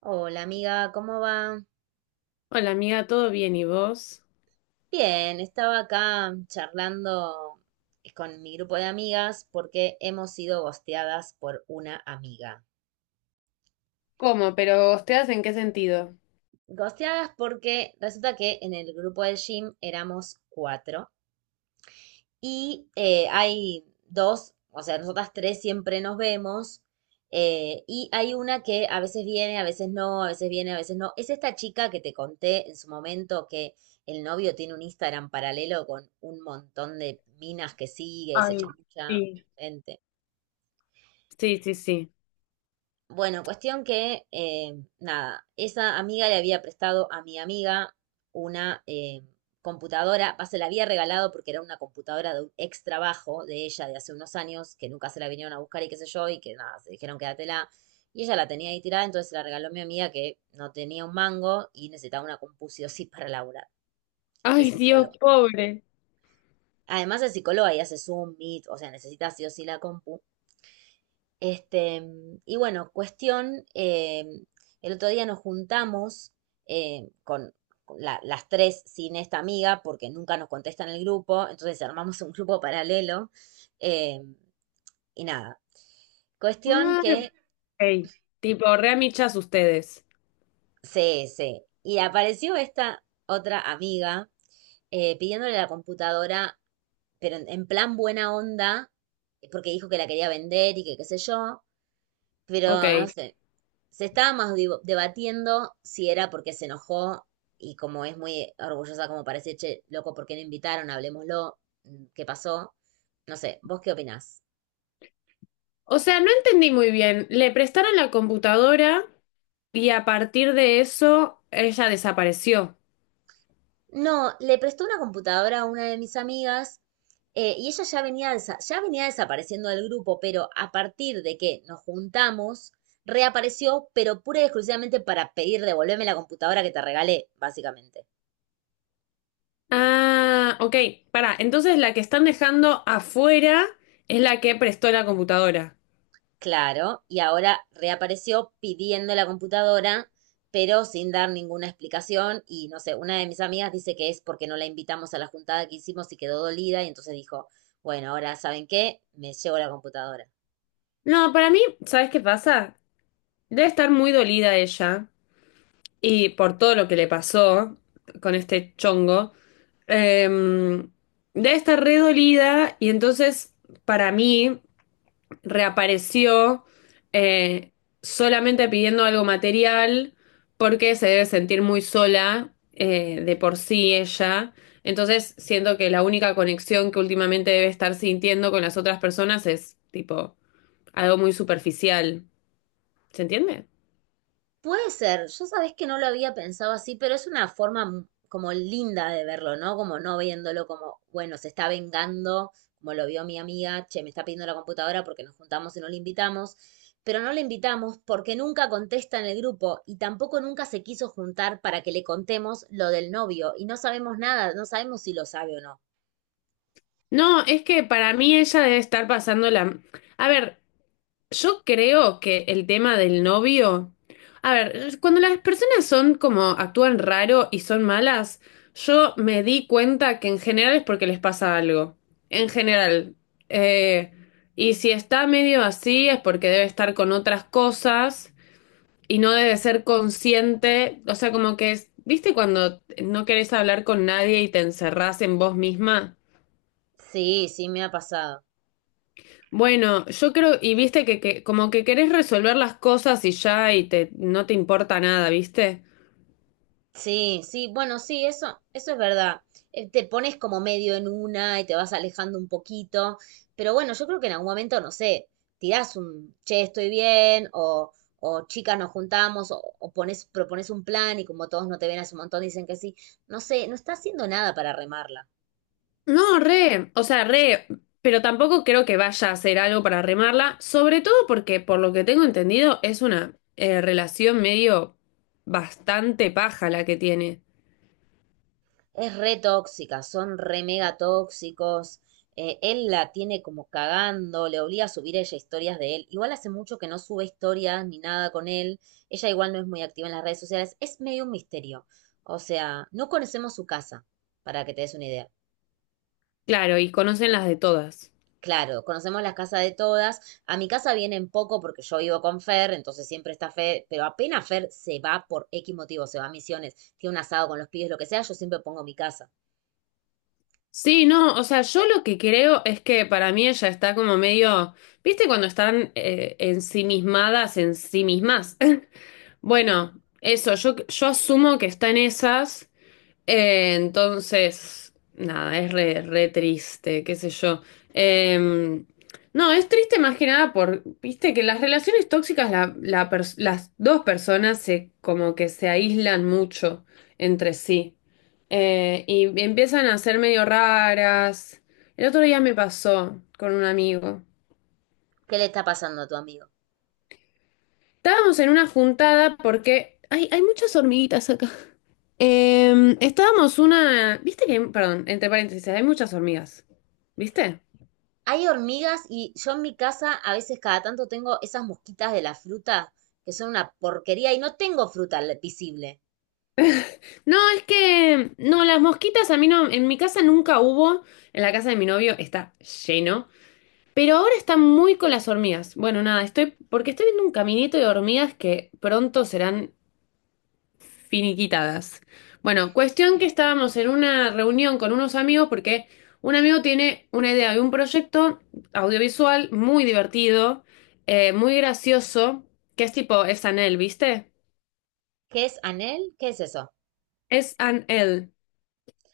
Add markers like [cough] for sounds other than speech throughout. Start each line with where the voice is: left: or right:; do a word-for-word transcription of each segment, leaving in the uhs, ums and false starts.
right: Hola amiga, ¿cómo va?
left: Hola amiga, ¿todo bien y vos?
right: Bien, estaba acá charlando con mi grupo de amigas porque hemos sido gosteadas por una amiga.
left: ¿Cómo? ¿Pero ustedes en qué sentido?
right: Gosteadas porque resulta que en el grupo de gym éramos cuatro y eh, hay dos, o sea, nosotras tres siempre nos vemos. Eh, y hay una que a veces viene, a veces no, a veces viene, a veces no. Es esta chica que te conté en su momento que el novio tiene un Instagram paralelo con un montón de minas que sigue y se
left: Ay,
right: chamulla
left: sí.
right: gente.
left: Sí, sí, sí.
right: Bueno, cuestión que, eh, nada, esa amiga le había prestado a mi amiga una eh, computadora, va, se la había regalado porque era una computadora de un ex trabajo de ella de hace unos años, que nunca se la vinieron a buscar y qué sé yo, y que nada, se dijeron quédatela. Y ella la tenía ahí tirada, entonces se la regaló a mi amiga que no tenía un mango y necesitaba una compu sí o sí para laburar. Es
left: Ay, Dios,
right: psicóloga.
left: pobre.
right: Además es psicóloga y hace Zoom, Meet, o sea, necesita sí o sí la compu. Este, y bueno, cuestión, eh, el otro día nos juntamos eh, con con la- las tres sin esta amiga porque nunca nos contesta en el grupo, entonces armamos un grupo paralelo eh, y nada. Cuestión
left: Ay,
right: que
left: ok. Tipo, re amichas ustedes.
right: se, se, y apareció esta otra amiga eh, pidiéndole la computadora, pero en, en plan buena onda, porque dijo que la quería vender y que qué sé yo. Pero no
left: Ok.
right: sé, se estaba más divo- debatiendo si era porque se enojó y como es muy orgullosa como parece, che, loco, ¿por qué no invitaron? Hablemoslo, mm, ¿qué pasó? No sé, ¿vos qué opinás?
left: O sea, no entendí muy bien. Le prestaron la computadora y a partir de eso ella desapareció.
right: No, le prestó una computadora a una de mis amigas eh, y ella ya venía, desa- ya venía desapareciendo del grupo, pero a partir de que nos juntamos, reapareció, pero pura y exclusivamente para pedir devolverme la computadora que te regalé, básicamente.
left: Ah, ok. Pará, entonces la que están dejando afuera es la que prestó la computadora.
right: Claro, y ahora reapareció pidiendo la computadora, pero sin dar ninguna explicación. Y no sé, una de mis amigas dice que es porque no la invitamos a la juntada que hicimos y quedó dolida. Y entonces dijo, bueno, ahora ¿saben qué? Me llevo la computadora.
left: No, para mí, ¿sabes qué pasa? Debe estar muy dolida ella. Y por todo lo que le pasó con este chongo, eh, debe estar re dolida y entonces para mí reapareció eh, solamente pidiendo algo material porque se debe sentir muy sola, eh, de por sí ella. Entonces siento que la única conexión que últimamente debe estar sintiendo con las otras personas es tipo algo muy superficial. ¿Se entiende?
right: Puede ser, yo sabés que no lo había pensado así, pero es una forma m- como linda de verlo, ¿no? Como no viéndolo como, bueno, se está vengando, como lo vio mi amiga, che, me está pidiendo la computadora porque nos juntamos y no le invitamos, pero no le invitamos porque nunca contesta en el grupo y tampoco nunca se quiso juntar para que le contemos lo del novio y no sabemos nada, no sabemos si lo sabe o no.
left: No, es que para mí ella debe estar pasando la... A ver, yo creo que el tema del novio... A ver, cuando las personas son como actúan raro y son malas, yo me di cuenta que en general es porque les pasa algo. En general. Eh, y si está medio así es porque debe estar con otras cosas y no debe ser consciente. O sea, como que es... ¿Viste cuando no querés hablar con nadie y te encerrás en vos misma?
right: Sí, sí, me ha pasado.
left: Bueno, yo creo, y viste que, que como que querés resolver las cosas y ya y te no te importa nada, ¿viste?
right: Sí, sí, bueno, sí, eso, eso es verdad. Eh, Te pones como medio en una y te vas alejando un poquito, pero bueno, yo creo que en algún momento, no sé, tirás un, che, estoy bien, o, o chicas nos juntamos, o, o pones, propones un plan y como todos no te ven hace un montón, dicen que sí. No sé, no está haciendo nada para remarla.
left: No, re, o sea, re, pero tampoco creo que vaya a hacer algo para remarla, sobre todo porque por lo que tengo entendido es una eh, relación medio bastante paja la que tiene.
right: Es re tóxica, son re mega tóxicos. Eh, él la tiene como cagando, le obliga a subir ella historias de él. Igual hace mucho que no sube historias ni nada con él. Ella igual no es muy activa en las redes sociales. Es medio un misterio. O sea, no conocemos su casa, para que te des una idea.
left: Claro, y conocen las de todas.
right: Claro, conocemos las casas de todas. A mi casa vienen poco porque yo vivo con Fer, entonces siempre está Fer, pero apenas Fer se va por X motivo, se va a misiones, tiene un asado con los pibes, lo que sea, yo siempre pongo mi casa.
left: Sí, no, o sea, yo lo que creo es que para mí ella está como medio, ¿viste cuando están eh, ensimismadas en sí mismas? Bueno, eso, yo, yo asumo que está en esas, eh, entonces, nada, es re, re triste, qué sé yo. Eh, no, es triste más que nada por, viste, que las relaciones tóxicas, la- la pers- las dos personas se, como que se aíslan mucho entre sí. Eh, y empiezan a ser medio raras. El otro día me pasó con un amigo.
right: ¿Qué le está pasando a tu amigo?
left: Estábamos en una juntada porque hay, hay muchas hormiguitas acá. Em, estábamos una. ¿Viste que... Perdón, entre paréntesis, hay muchas hormigas. ¿Viste?
right: Hay hormigas y yo en mi casa a veces cada tanto tengo esas mosquitas de la fruta que son una porquería y no tengo fruta le- visible.
left: No, es que... No, las mosquitas a mí no. En mi casa nunca hubo. En la casa de mi novio está lleno. Pero ahora están muy con las hormigas. Bueno, nada, estoy... Porque estoy viendo un caminito de hormigas que pronto serán finiquitadas. Bueno, cuestión que estábamos en una reunión con unos amigos porque un amigo tiene una idea de un proyecto audiovisual muy divertido, eh, muy gracioso, que es tipo, es Anel, ¿viste?
right: ¿Qué es anel? ¿Qué es eso?
left: Es Anel,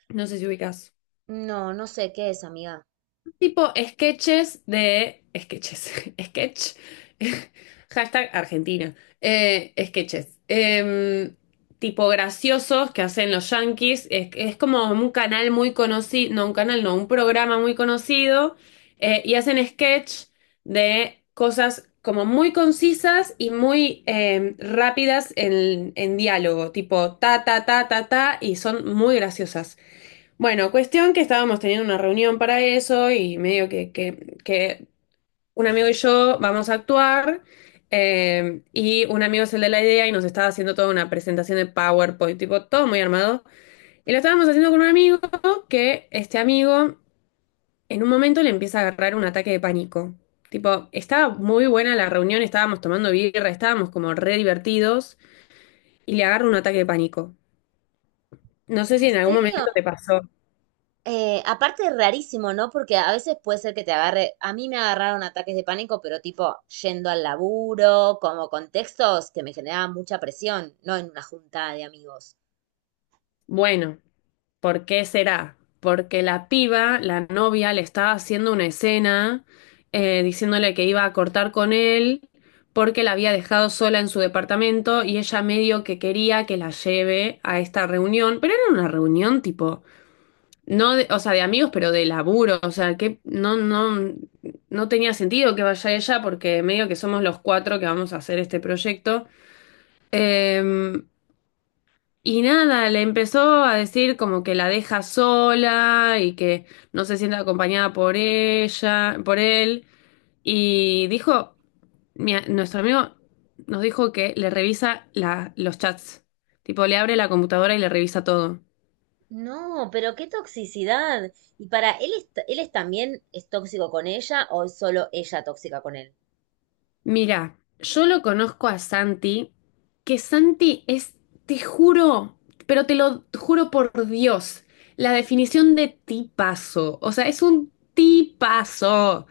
left: no sé si ubicas.
right: No, no sé qué es, amiga.
left: Tipo sketches de... Sketches. [laughs] Sketch. [laughs] Hashtag Argentina. Eh, sketches. Em, tipo graciosos que hacen los Yankees. Es, es como un canal muy conocido. No, un canal, no, un programa muy conocido. Eh, y hacen sketch de cosas como muy concisas y muy em, rápidas en, en diálogo. Tipo ta, ta, ta, ta, ta. Y son muy graciosas. Bueno, cuestión que estábamos teniendo una reunión para eso y medio que, que, que un amigo y yo vamos a actuar, eh, y un amigo es el de la idea y nos estaba haciendo toda una presentación de PowerPoint, tipo todo muy armado. Y lo estábamos haciendo con un amigo que este amigo en un momento le empieza a agarrar un ataque de pánico. Tipo, estaba muy buena la reunión, estábamos tomando birra, estábamos como re divertidos y le agarra un ataque de pánico. No sé si
right: ¿En
left: en algún momento
right: serio?
left: te pasó.
right: Eh, aparte es rarísimo, ¿no? Porque a veces puede ser que te agarre, a mí me agarraron ataques de pánico, pero tipo yendo al laburo, como contextos que me generaban mucha presión, no en una junta de amigos.
left: Bueno. ¿Por qué será? Porque la piba, la novia, le estaba haciendo una escena, eh, diciéndole que iba a cortar con él porque la había dejado sola en su departamento y ella medio que quería que la lleve a esta reunión, pero era una reunión tipo, no de... o sea, de amigos, pero de laburo, o sea, que no, no, no tenía sentido que vaya ella porque medio que somos los cuatro que vamos a hacer este proyecto. Em, y nada, le empezó a decir como que la deja sola y que no se siente acompañada por ella, por él. Y dijo, mi nuestro amigo nos dijo que le revisa la, los chats. Tipo, le abre la computadora y le revisa todo.
right: No, pero qué toxicidad. Y para él, es, él es también es tóxico con ella o es solo ella tóxica con él.
left: Mira, yo lo conozco a Santi, que Santi es, te juro, pero te lo juro por Dios, la definición de tipazo. O sea, es un tipazo.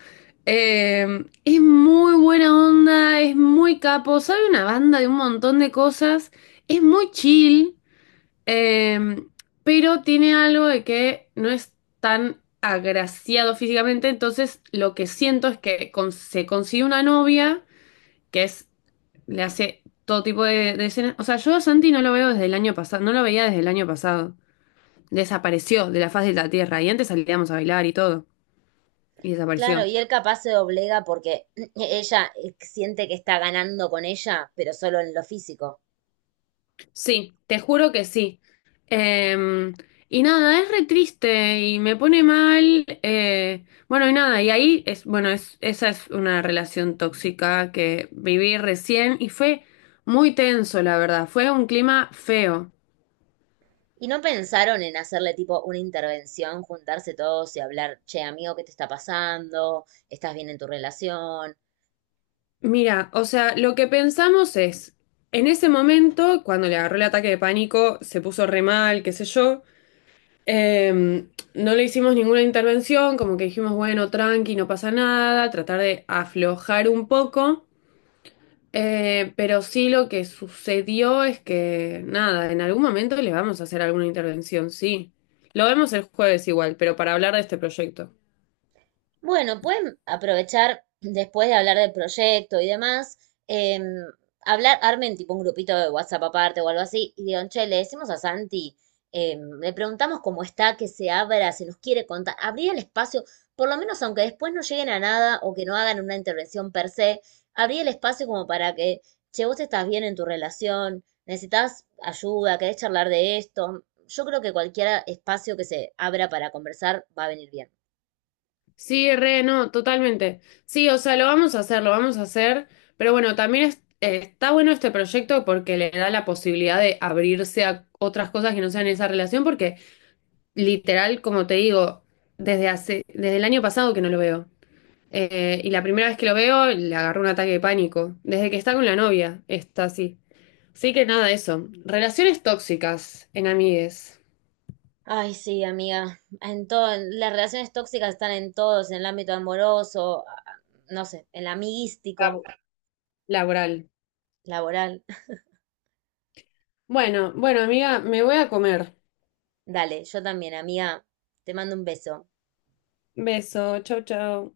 left: Eh, es muy buena onda, es muy capo, sabe una banda de un montón de cosas, es muy chill, eh, pero tiene algo de que no es tan agraciado físicamente, entonces lo que siento es que con- se consigue una novia que es, le hace todo tipo de, de escenas. O sea, yo a Santi no lo veo desde el año pasado, no lo veía desde el año pasado. Desapareció de la faz de la tierra y antes salíamos a bailar y todo. Y
right: Claro,
left: desapareció.
right: y él capaz se doblega porque [clears throat] ella eh, siente que está ganando con ella, pero solo en lo físico.
left: Sí, te juro que sí. Eh, y nada, es re triste y me pone mal. Eh, bueno, y nada, y ahí es, bueno, es, esa es una relación tóxica que viví recién y fue muy tenso, la verdad. Fue un clima feo.
right: ¿Y no pensaron en hacerle tipo una intervención, juntarse todos y hablar, che, amigo, ¿qué te está pasando? ¿Estás bien en tu relación?
left: Mira, o sea, lo que pensamos es, en ese momento, cuando le agarró el ataque de pánico, se puso re mal, qué sé yo, eh, no le hicimos ninguna intervención, como que dijimos, bueno, tranqui, no pasa nada, tratar de aflojar un poco, eh, pero sí lo que sucedió es que, nada, en algún momento le vamos a hacer alguna intervención, sí. Lo vemos el jueves igual, pero para hablar de este proyecto.
right: Bueno, pueden aprovechar, después de hablar del proyecto y demás, em, hablar, armen tipo un grupito de WhatsApp aparte o algo así, y digan, che, le decimos a Santi, em, le preguntamos cómo está, que se abra, si nos quiere contar, abrir el espacio, por lo menos aunque después no lleguen a nada o que no hagan una intervención per se, abrir el espacio como para que, che, vos estás bien en tu relación, necesitas ayuda, querés charlar de esto. Yo creo que cualquier espacio que se abra para conversar va a venir bien.
left: Sí, re, no, totalmente. Sí, o sea, lo vamos a hacer, lo vamos a hacer, pero bueno, también es- eh, está bueno este proyecto porque le da la posibilidad de abrirse a otras cosas que no sean esa relación, porque literal, como te digo, desde hace, desde el año pasado que no lo veo. Eh, y la primera vez que lo veo, le agarró un ataque de pánico. Desde que está con la novia, está así. Así que nada, eso. Relaciones tóxicas en amigues.
right: Ay, sí, amiga. En todo, las relaciones tóxicas están en todos, en el ámbito amoroso, a- a- no sé, en el amiguístico,
left: Labu- Laboral.
right: laboral. [laughs]
left: Bueno, bueno, amiga, me voy a comer.
right: Dale, yo también, amiga. Te mando un beso.
left: Beso, chau, chau.